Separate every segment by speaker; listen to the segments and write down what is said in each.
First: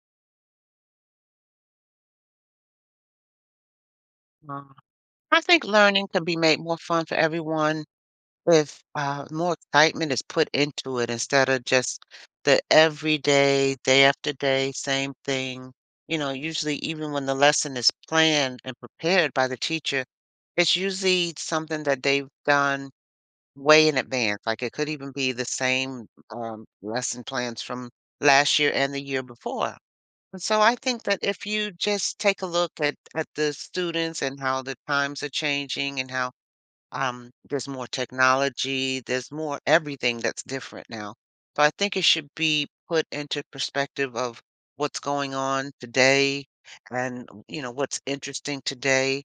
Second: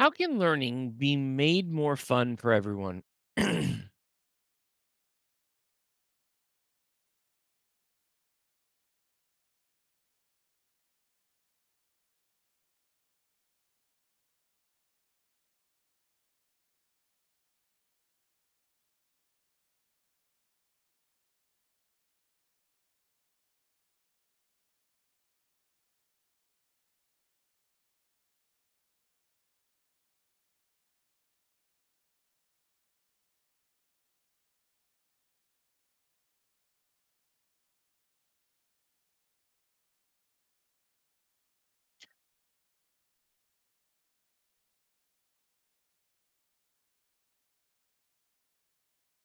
Speaker 1: How can learning be made more fun for everyone?
Speaker 2: Uh, I think learning can be made more fun for everyone if more excitement is put into it instead of just the everyday, day after day, same thing. You know, usually, even when the lesson is planned and prepared by the teacher, it's usually something that they've done way in advance. Like it could even be the same lesson plans from last year and the year before. And so I think that if you just take a look at the students and how the times are changing and how there's more technology, there's more everything that's different now. So I think it should be put into perspective of what's going on today, and you know what's interesting today,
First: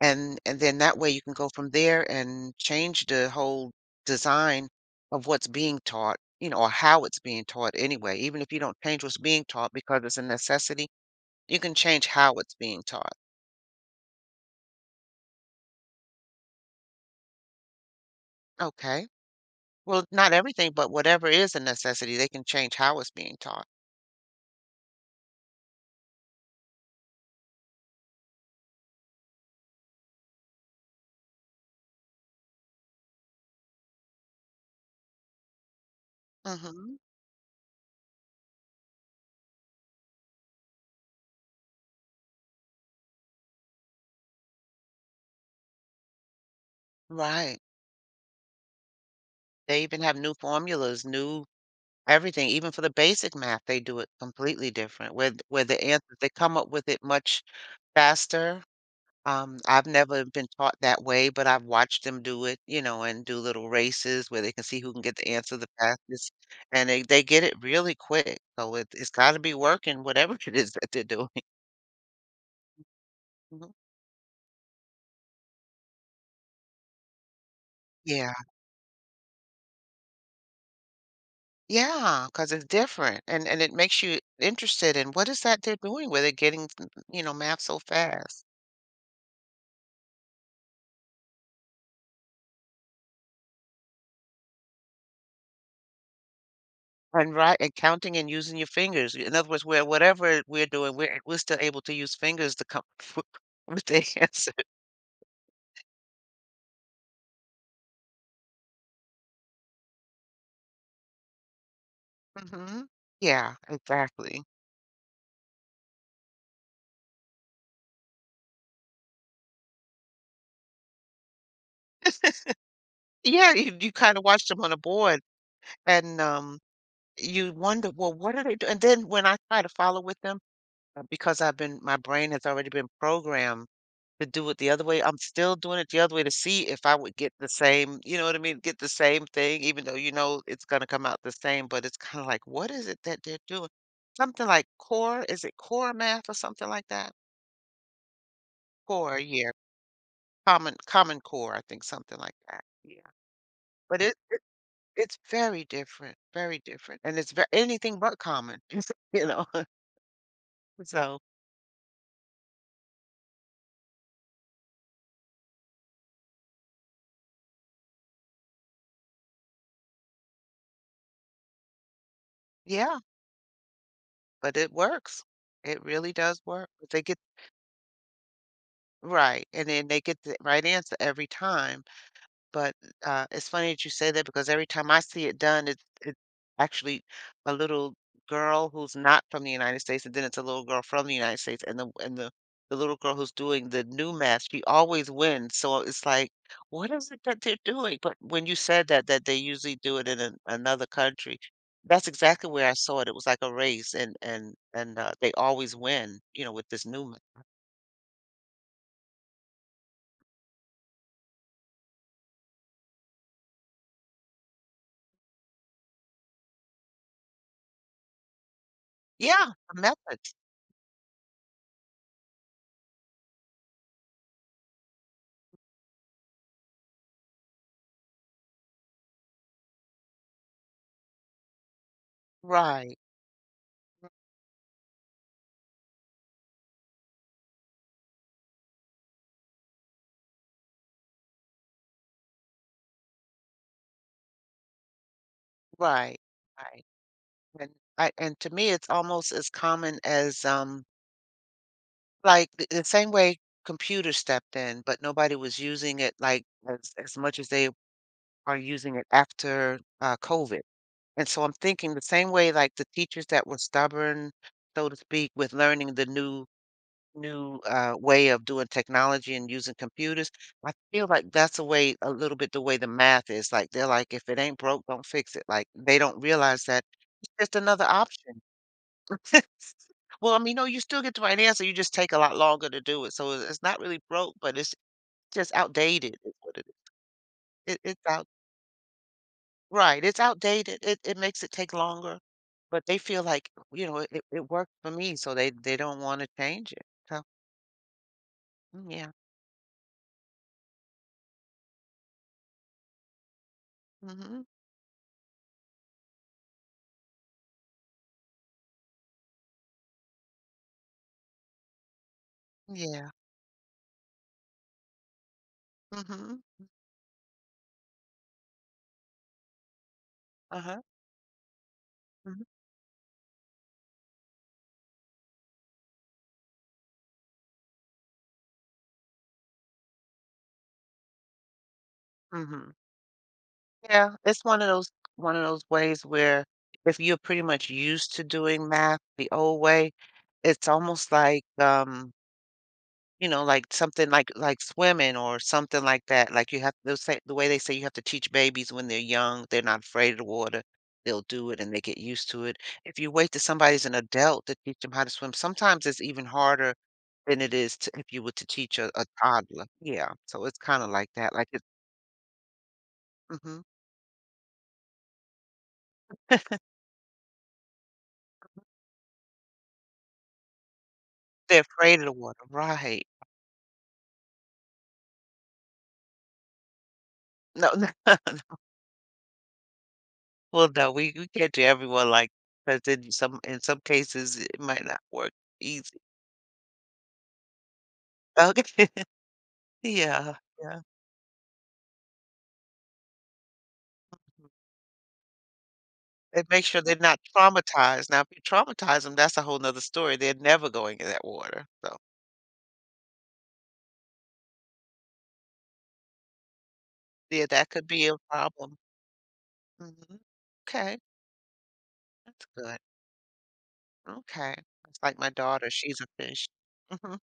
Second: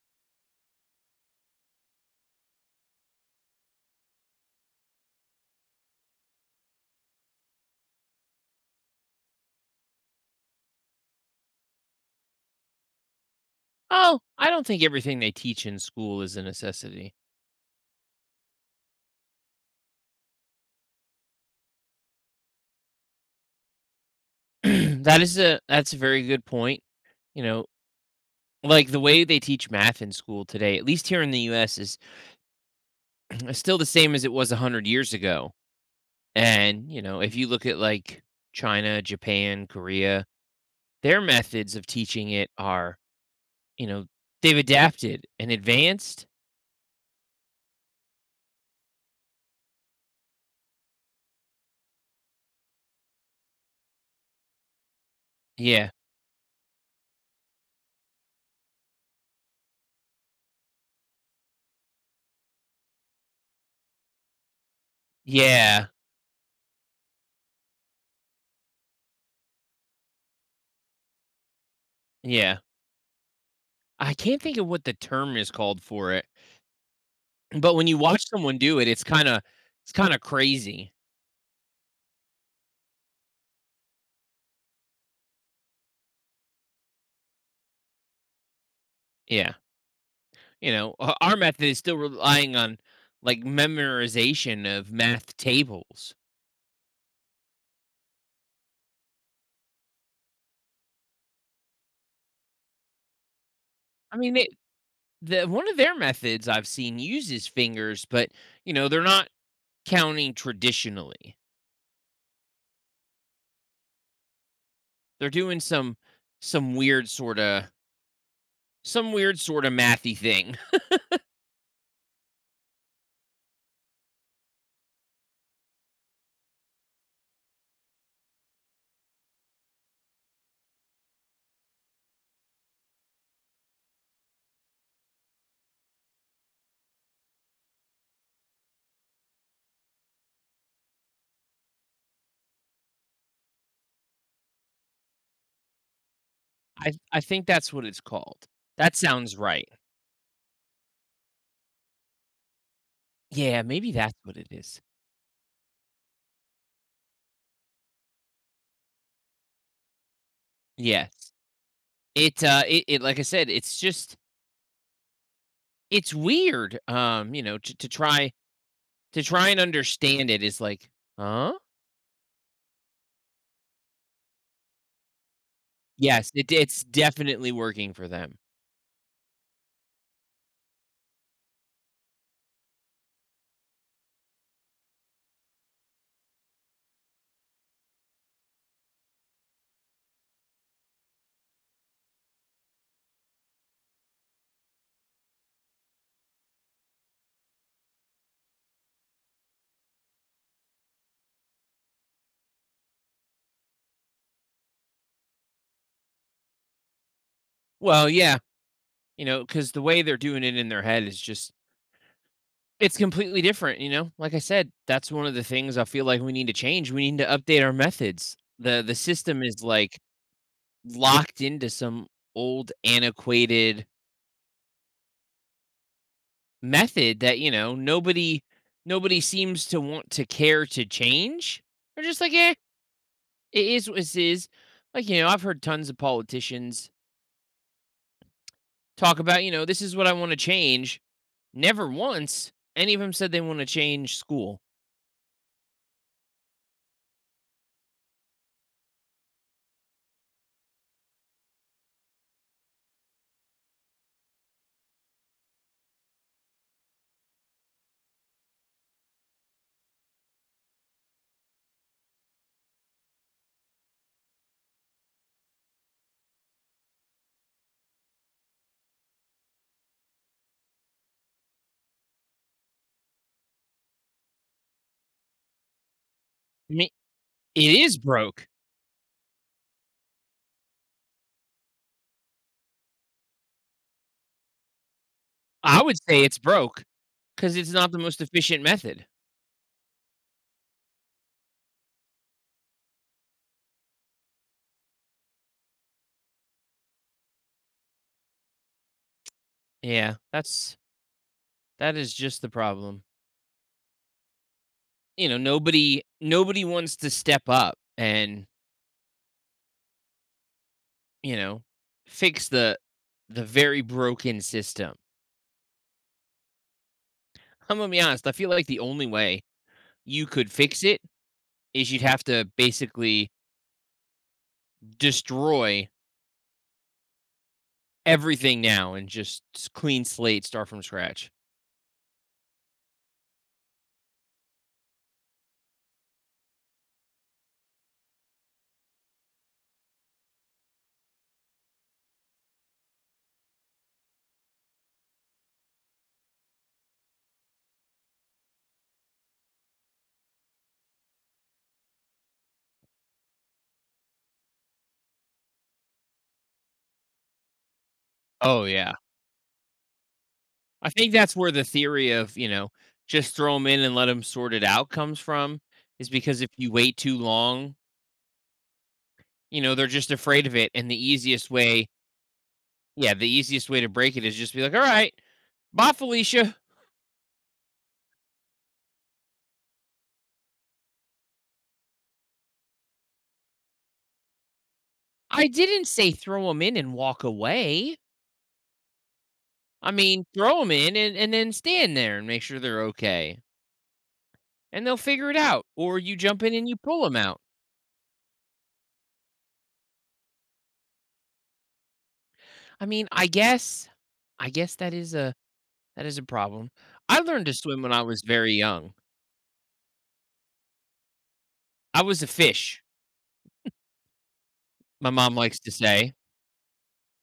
Speaker 2: and then that way you can go from there and change the whole design of what's being taught, you know, or how it's being taught anyway. Even if you don't change what's being taught because it's a necessity, you can change how it's being taught.
Speaker 1: Oh, I don't think everything they teach in school is a necessity.
Speaker 2: Okay. Well, not everything, but whatever is a necessity, they can change how it's being taught.
Speaker 1: That is a that's a very good point. You know, like the way they teach math in school today, at least here in the US is still the same as it was 100 years ago. And,
Speaker 2: Hmm.
Speaker 1: you know, if you look at like China, Japan, Korea, their methods of teaching it are, you know, they've adapted and advanced.
Speaker 2: Right. They even have new formulas, new everything. Even for the basic math, they do it completely different. Where the
Speaker 1: Yeah.
Speaker 2: answers they come up with it much faster. I've never been taught that way, but I've watched them do it, you know, and do little races where they can see who can get the answer the
Speaker 1: Yeah.
Speaker 2: fastest, and they get it really quick. So it's got to be working, whatever it is that they're doing.
Speaker 1: Yeah.
Speaker 2: Mhm.
Speaker 1: I can't think of what the term is called for it, but when you watch
Speaker 2: Yeah.
Speaker 1: someone do it, it's kinda crazy.
Speaker 2: Yeah, cause it's different, and it makes you interested in what is that they're doing with it, getting, you know, math so fast.
Speaker 1: Yeah, you know, o our method is still relying on, like, memorization of math tables.
Speaker 2: And right, and counting and using your fingers. In other words, where whatever we're doing, we're still able to use fingers to come with the
Speaker 1: I mean, they
Speaker 2: answer.
Speaker 1: the one of their methods I've seen uses fingers, but, you know, they're not counting traditionally.
Speaker 2: Mhm. Yeah, exactly.
Speaker 1: They're doing some some weird sorta some weird sorta mathy thing.
Speaker 2: Yeah, you kinda watch them on a board and, you wonder, "Well, what are they doing?" And then when I try to follow with them, because I've been my brain has already been programmed to do it the other way. I'm still doing it the other way to see if I would get the same, you know what I mean? Get the same thing. Even though you know it's going to come out the same, but it's kind of like, what is it that they're doing? Something like core, is it core math or something like
Speaker 1: I
Speaker 2: that?
Speaker 1: I think that's what it's called. That
Speaker 2: Core,
Speaker 1: sounds
Speaker 2: yeah.
Speaker 1: right.
Speaker 2: Common core, I think something like that. Yeah.
Speaker 1: Yeah, maybe
Speaker 2: But
Speaker 1: that's
Speaker 2: it,
Speaker 1: what
Speaker 2: it
Speaker 1: it is.
Speaker 2: it's very different, very different. And it's very, anything but common, you know. So,
Speaker 1: Yes. It, it like I said, it's just it's weird, you know, to try and understand it is like, "Huh?"
Speaker 2: yeah, but it works. It really
Speaker 1: Yes,
Speaker 2: does
Speaker 1: it
Speaker 2: work.
Speaker 1: it's
Speaker 2: They get
Speaker 1: definitely working for them.
Speaker 2: right, and then they get the right answer every time. But, it's funny that you say that because every time I see it done, it's actually a little girl who's not from the United States, and then it's a little girl from the United States, and the little girl who's doing the new math, she always wins, so it's like, "What is it that they're doing?" But when you said that they usually do it in an another country, that's exactly where I saw it. It was like a race, they always win, you know, with this new ma.
Speaker 1: Well, yeah, you know because the way they're doing it in their head is just it's completely different, you know? Like I said, that's one of the things I feel like we need to change, we need to update our methods. The system
Speaker 2: Yeah,
Speaker 1: is,
Speaker 2: the
Speaker 1: like,
Speaker 2: methods.
Speaker 1: locked into some old antiquated method that, you know, nobody seems to want to care to change. They're just like, "Eh,
Speaker 2: Right,
Speaker 1: it is what it is." Like, you know, I've heard tons of politicians talk about, you know, "This is what I want to change." Never once any of them said they want to change school.
Speaker 2: right, right. And I, and to me, it's almost as common as, like, the same way computers stepped in, but nobody was using it, like, as much as they are using it after, COVID. And so I'm thinking the same way, like, the teachers that were stubborn, so to speak, with learning the new way of doing technology and using computers, I feel like that's the way, a little bit, the way the math is, like, they're like, "If it ain't broke, don't fix it." Like, they don't realize
Speaker 1: I
Speaker 2: that
Speaker 1: mean,
Speaker 2: it's just
Speaker 1: it
Speaker 2: another
Speaker 1: is
Speaker 2: option.
Speaker 1: broke.
Speaker 2: Well, I mean, no, you still get the right answer, you just take a lot longer to do it, so it's not really broke, but it's just
Speaker 1: I would
Speaker 2: outdated
Speaker 1: say
Speaker 2: is
Speaker 1: it's
Speaker 2: what it
Speaker 1: broke
Speaker 2: is.
Speaker 1: because it's
Speaker 2: It
Speaker 1: not the
Speaker 2: it's
Speaker 1: most
Speaker 2: out
Speaker 1: efficient method.
Speaker 2: right, it's outdated, it makes it take longer, but they feel like, you know, "It "it worked for me," so they don't wanna change it, so mm, yeah,
Speaker 1: Yeah, that's that is just the problem.
Speaker 2: mhm,
Speaker 1: You know, nobody wants to step up and you know, fix
Speaker 2: yeah,
Speaker 1: the very broken system.
Speaker 2: mhm,
Speaker 1: I'm gonna be honest, I feel like the only way you could
Speaker 2: uh-huh,
Speaker 1: fix it is you'd have to
Speaker 2: mhm.
Speaker 1: basically destroy everything now and just clean slate, start from scratch.
Speaker 2: Mhm. Yeah, it's one of those ways where if you're pretty much used to doing math the old way, it's almost like, you know, like something like swimming or something like that. Like you have, they'll say, the way they say, you have to teach babies when they're young, they're not afraid of the water. They'll do it and they get used to it. If you wait till somebody's an adult to teach them how to swim, sometimes it's even harder than it is to, if you were to
Speaker 1: Oh
Speaker 2: teach a,
Speaker 1: yeah.
Speaker 2: a toddler. Yeah, so it's kind
Speaker 1: I
Speaker 2: of like
Speaker 1: think
Speaker 2: that.
Speaker 1: that's where the theory of, you know, just throw
Speaker 2: Hmm.
Speaker 1: them in and let them sort it out comes from is because if you wait too long, you know, they're just afraid of it. And the easiest
Speaker 2: They're
Speaker 1: way,
Speaker 2: afraid of the water, right?
Speaker 1: yeah, the easiest way to break it is just be like, all right, bye, Felicia.
Speaker 2: No, no. Well, no, we can't do everyone like because in some cases it might not work
Speaker 1: I didn't
Speaker 2: easy.
Speaker 1: say throw them in and walk away.
Speaker 2: Okay,
Speaker 1: I mean,
Speaker 2: yeah,
Speaker 1: throw them
Speaker 2: yeah.
Speaker 1: in and then stand there and make sure they're okay, and they'll figure it out, or you jump
Speaker 2: It
Speaker 1: in and
Speaker 2: makes
Speaker 1: you
Speaker 2: sure they're
Speaker 1: pull them
Speaker 2: not
Speaker 1: out.
Speaker 2: traumatized. Now, if you traumatize them, that's a whole nother story. They're never going in that water. So,
Speaker 1: I mean, I guess that is a problem. I learned
Speaker 2: yeah,
Speaker 1: to
Speaker 2: that
Speaker 1: swim
Speaker 2: could
Speaker 1: when I
Speaker 2: be a
Speaker 1: was very
Speaker 2: problem.
Speaker 1: young.
Speaker 2: Hmm. Okay,
Speaker 1: I was a
Speaker 2: that's good.
Speaker 1: fish,
Speaker 2: Okay. It's
Speaker 1: my
Speaker 2: like my
Speaker 1: mom likes
Speaker 2: daughter,
Speaker 1: to
Speaker 2: she's a
Speaker 1: say.
Speaker 2: fish. Hmm.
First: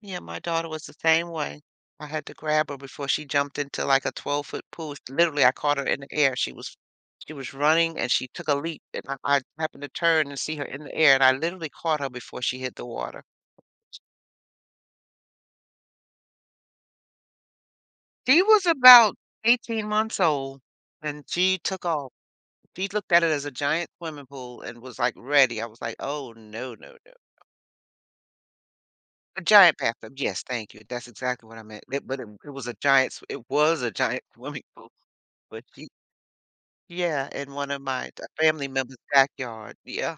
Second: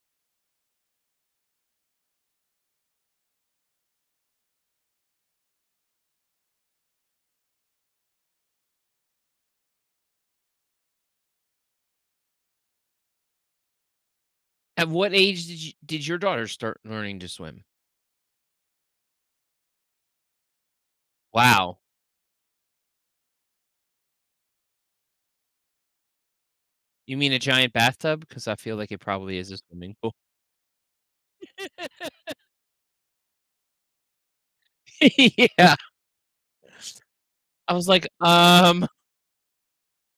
Speaker 2: Yeah, my daughter was the same way. I had to grab her before she jumped into like a 12-foot pool. Literally, I caught her in the air. She was running and she took a leap, and I happened to turn and see her in the air, and I literally caught her before she hit the water.
Speaker 1: At what age did you did your daughter start learning to swim?
Speaker 2: She was about 18 months old and she
Speaker 1: Wow.
Speaker 2: took off. She looked at it as a giant swimming pool and was like ready. I was like, oh, no, no, no.
Speaker 1: You mean a giant bathtub? Because I feel like it probably
Speaker 2: A
Speaker 1: is a
Speaker 2: giant
Speaker 1: swimming
Speaker 2: bathtub.
Speaker 1: pool.
Speaker 2: Yes, thank you. That's exactly what I meant. It was a giant, it was a giant swimming pool. But
Speaker 1: Yeah.
Speaker 2: she, yeah, in one
Speaker 1: I
Speaker 2: of
Speaker 1: was like,
Speaker 2: my family
Speaker 1: um
Speaker 2: members' backyard. Yeah.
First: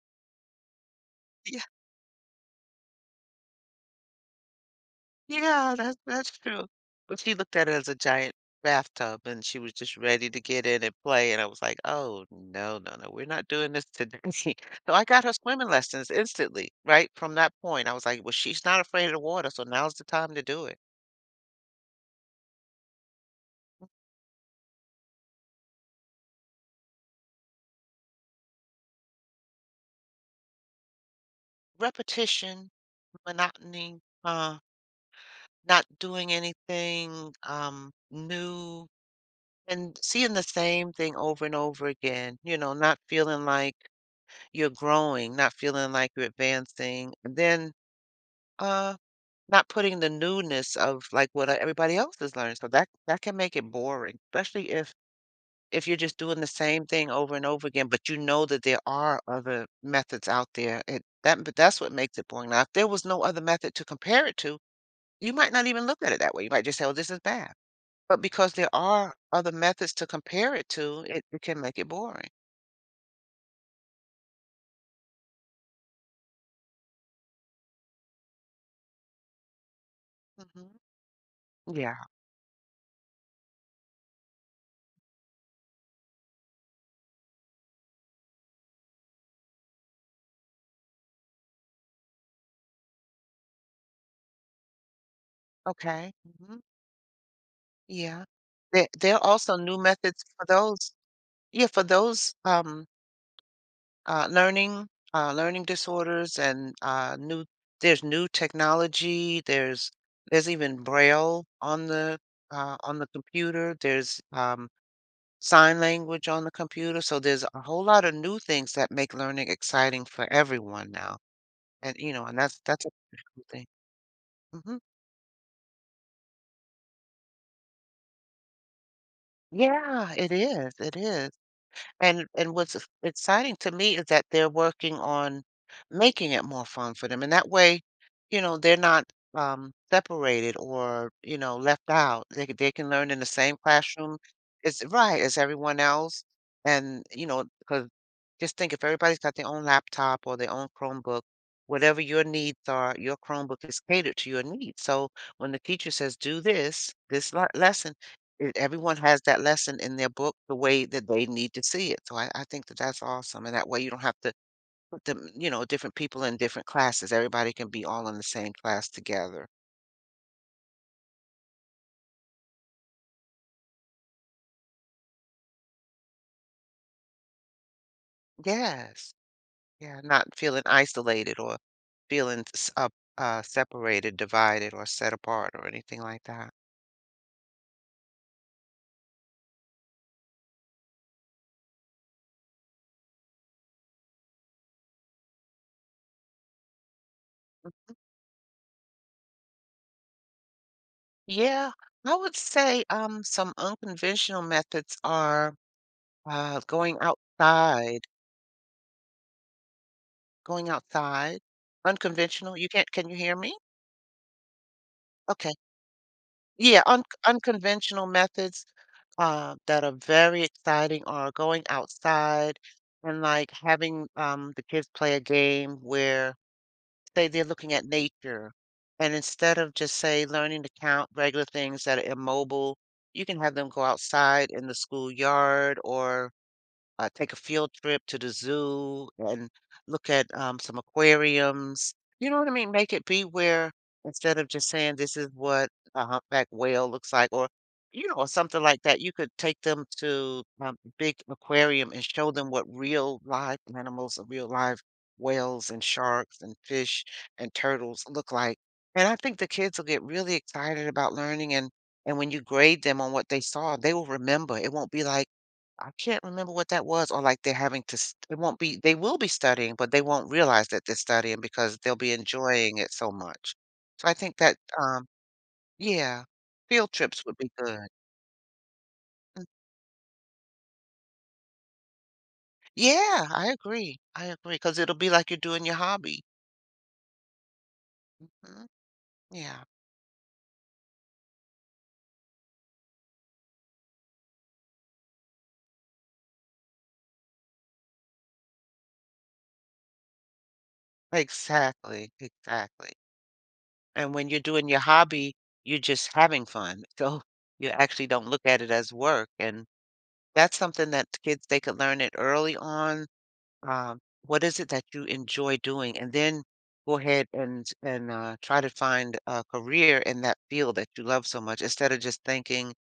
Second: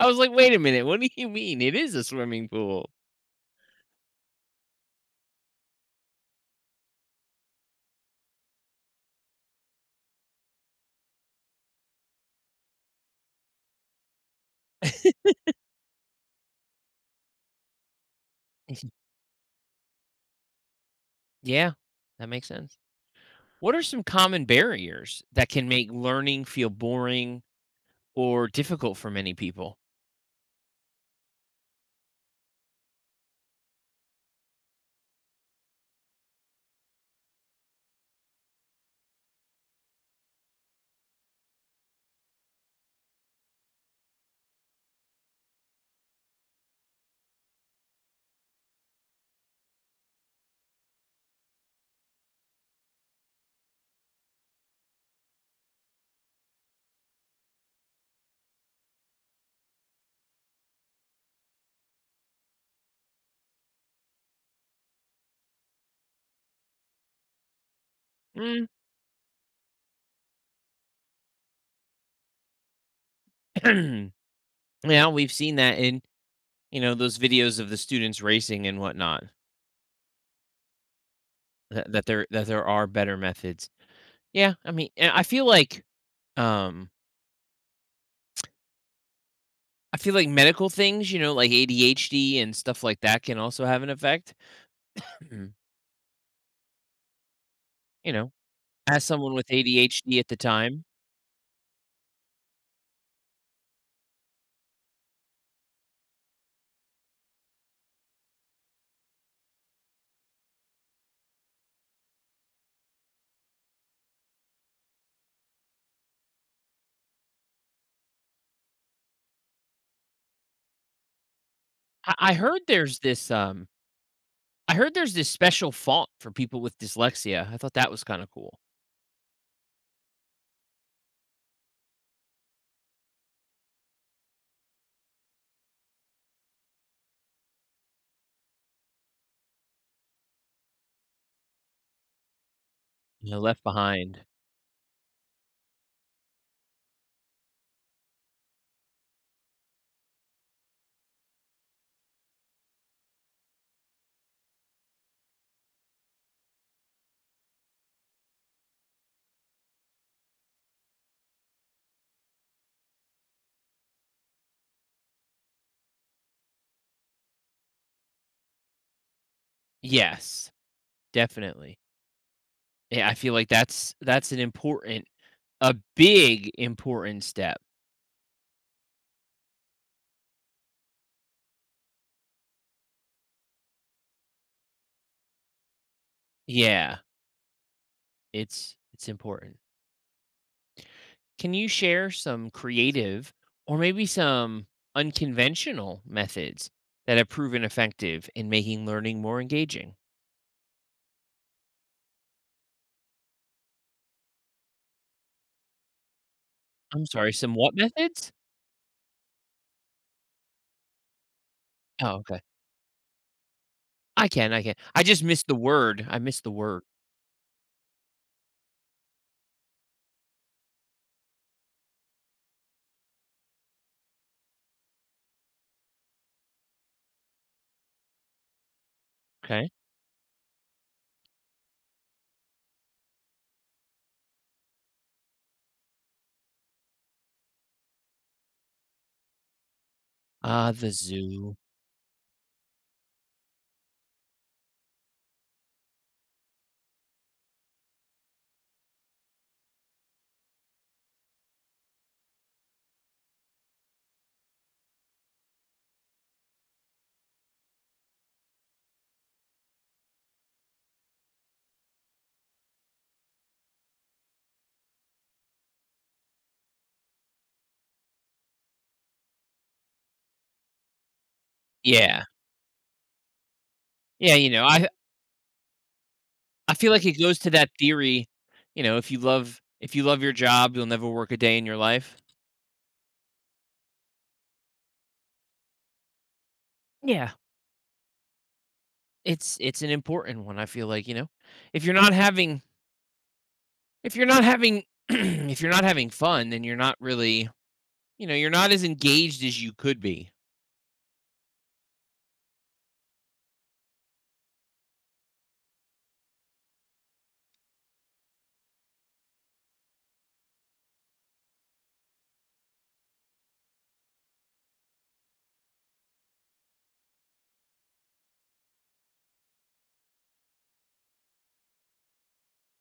Speaker 1: I was like, "Wait a minute, what do you mean?
Speaker 2: Yeah.
Speaker 1: It is a swimming pool."
Speaker 2: Yeah, that's true. But she looked at it as a giant bathtub and she was just ready to get in and play. And I was like, oh, no, no, no, we're not doing this today. So I got her swimming lessons instantly, right? From that point, I was like, well, she's not afraid of the water. So now's the time to do it.
Speaker 1: Yeah, that makes sense. What are some common barriers that can make learning feel boring or difficult for many people?
Speaker 2: Repetition, monotony, not doing anything new, and seeing the same thing over and over again, you know, not feeling like you're growing, not feeling like you're advancing. And then Uh, not putting the newness of, like, what e everybody else is learning, so that that can make it boring. Especially if you're just doing the same thing over and over again, but you know that there are other methods out there, it that but that's what makes it boring. Now, if there was no other method to compare it to, you might not even look at it that way, you might just say, "Oh, this is bad." But because
Speaker 1: Mm.
Speaker 2: there are other methods to compare it to, it it can make it boring.
Speaker 1: Yeah, we've seen that in you know those videos of the students racing and whatnot.
Speaker 2: Mhm.
Speaker 1: That,
Speaker 2: Yeah,
Speaker 1: that there that there are better methods. Yeah, I mean, and um, I feel like medical things, you know, like ADHD and stuff like that, can also have an effect.
Speaker 2: okay, mhm,
Speaker 1: You
Speaker 2: yeah.
Speaker 1: know,
Speaker 2: There
Speaker 1: as
Speaker 2: there are
Speaker 1: someone with
Speaker 2: also new
Speaker 1: ADHD
Speaker 2: methods
Speaker 1: at the
Speaker 2: for
Speaker 1: time,
Speaker 2: those yeah, for those, uh, learning, learning disorders and, new there's new technology, there's even braille on the computer, there's, sign language on the computer, so there's a whole lot of new things that make learning exciting for everyone now, and, you
Speaker 1: I
Speaker 2: know,
Speaker 1: I
Speaker 2: and
Speaker 1: heard
Speaker 2: that's a
Speaker 1: there's this,
Speaker 2: good thing.
Speaker 1: I
Speaker 2: Mhm.
Speaker 1: heard there's this special font for people with dyslexia. I thought that was kinda cool.
Speaker 2: Yeah, it is, it is. And what's exciting to me is that they're working on making it more fun for them. And that way, you know, they're not separated or, you know, left out. They, they can learn in the
Speaker 1: You know,
Speaker 2: same
Speaker 1: Left
Speaker 2: classroom.
Speaker 1: Behind.
Speaker 2: It's right as everyone else. And, you know, because just think if everybody's got their own laptop or their own Chromebook, whatever your needs are, your Chromebook is catered to your needs. So when the teacher says, do this, this lesson, everyone has that lesson in their book the way that they need to see it. So I think that that's awesome. And that way you don't have to put them, you know, different people in different classes. Everybody can be all in the same class together.
Speaker 1: Yes, definitely. Yeah, I feel like that's an important a big important step.
Speaker 2: Yes. Yeah. Not feeling isolated or feeling separated, divided, or set apart or anything like that.
Speaker 1: Yeah, it's important. Can you share some creative or maybe some unconventional methods that have proven effective in making learning more engaging?
Speaker 2: Yeah. I would say some unconventional methods are uh, going
Speaker 1: I'm sorry, some what
Speaker 2: outside,
Speaker 1: methods?
Speaker 2: going outside,
Speaker 1: Oh, okay.
Speaker 2: unconventional. You can't, can you hear me?
Speaker 1: I can, I can. I just missed
Speaker 2: Okay.
Speaker 1: the word. I missed the word.
Speaker 2: Yeah, un unconventional methods, that are very exciting are going outside and, like, having, the kids play a game where, say, they're looking at nature, and instead
Speaker 1: Okay.
Speaker 2: of just, say, learning to count regular things that are immobile, you can have them go outside in the schoolyard or take a field trip to the zoo and look at
Speaker 1: Uh,
Speaker 2: some
Speaker 1: the zoo.
Speaker 2: aquariums. You know what I mean? Make it be where instead of just saying this is what a humpback whale looks like, or you know, or something like that, you could take them to a big aquarium and show them what real live animals, real live whales and sharks and fish and turtles look like. And I think the kids will get really excited about learning, and when you grade them on what they saw, they will remember. It won't be like I can't remember what that was, or like they're having to st it won't be they will be studying, but they won't realize that they're studying because they'll be
Speaker 1: Yeah.
Speaker 2: enjoying it so much. So I
Speaker 1: Yeah,
Speaker 2: think
Speaker 1: you
Speaker 2: that,
Speaker 1: know, I
Speaker 2: yeah,
Speaker 1: I feel
Speaker 2: field
Speaker 1: like it
Speaker 2: trips would
Speaker 1: goes to
Speaker 2: be
Speaker 1: that
Speaker 2: good.
Speaker 1: theory, you know,
Speaker 2: Mm,
Speaker 1: if you love your job, you'll never work a day in your life.
Speaker 2: yeah, I agree because 'cause it'll be like you're doing your hobby.
Speaker 1: Yeah.
Speaker 2: Mhm, yeah,
Speaker 1: It's an important one, I feel like, you know. If you're not having if you're not having if you're not having fun, then you're not really, you know, you're not as engaged as you could be.
Speaker 2: exactly, exactly, and when you're doing your hobby, you're just having fun, so you actually don't look at it as work, and that's something that kids, they could learn it early on. What is it that you enjoy doing? And then go ahead and try to find a career in that field that you love so much instead of just thinking,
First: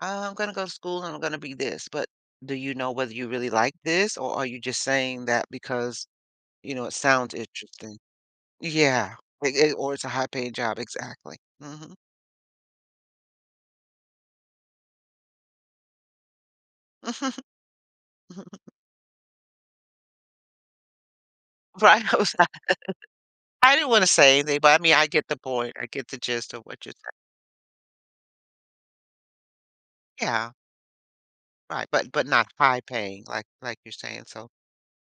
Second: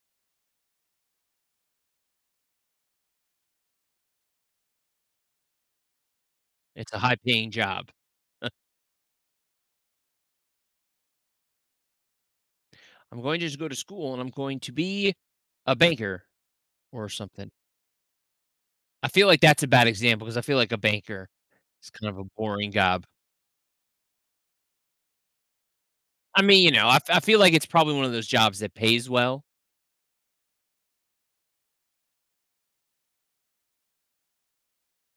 Speaker 2: "Ah, I'm going to go to school and I'm going to be this." But do you know whether you really like this, or are you just saying that because, you know, it
Speaker 1: It's a high
Speaker 2: sounds
Speaker 1: paying job.
Speaker 2: interesting? Yeah. Or it's a high paying job. Exactly. Hmm.
Speaker 1: I'm going to just go to school and I'm going to be a banker or something. I feel like that's a bad example because I feel like a banker is
Speaker 2: Right.
Speaker 1: kind of a boring job.
Speaker 2: I didn't want to say anything, but I mean, I get the point. I get the
Speaker 1: I
Speaker 2: gist of
Speaker 1: mean, you
Speaker 2: what
Speaker 1: know,
Speaker 2: you're saying.
Speaker 1: I feel like it's probably one of those jobs that pays well.
Speaker 2: Yeah. Right. But not high paying like you're saying. So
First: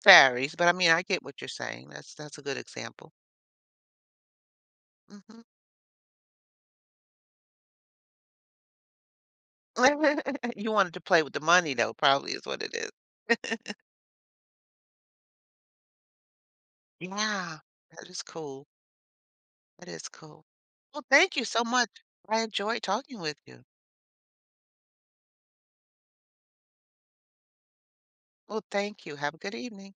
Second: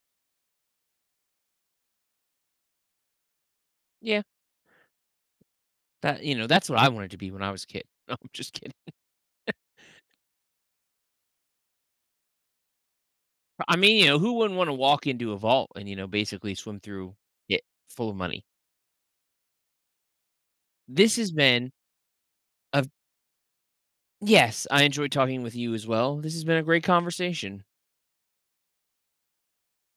Speaker 2: varies, but I mean, I get what you're saying. That's a good example.
Speaker 1: Yeah,
Speaker 2: Mhm.
Speaker 1: that you know, that's what I wanted to be when I was a kid. No, I'm just kidding.
Speaker 2: You wanted to play with the money though, probably is what it is.
Speaker 1: I mean, you know, who wouldn't wanna walk into a vault and, you know, basically swim through
Speaker 2: Yeah,
Speaker 1: it
Speaker 2: that
Speaker 1: full of
Speaker 2: is
Speaker 1: money?
Speaker 2: cool. That is cool. Well,
Speaker 1: This has
Speaker 2: thank you so
Speaker 1: been
Speaker 2: much. I
Speaker 1: a
Speaker 2: enjoyed talking with you.
Speaker 1: yes, I enjoyed talking with you as well. This has been a great conversation.
Speaker 2: Well, thank you. Have a good evening.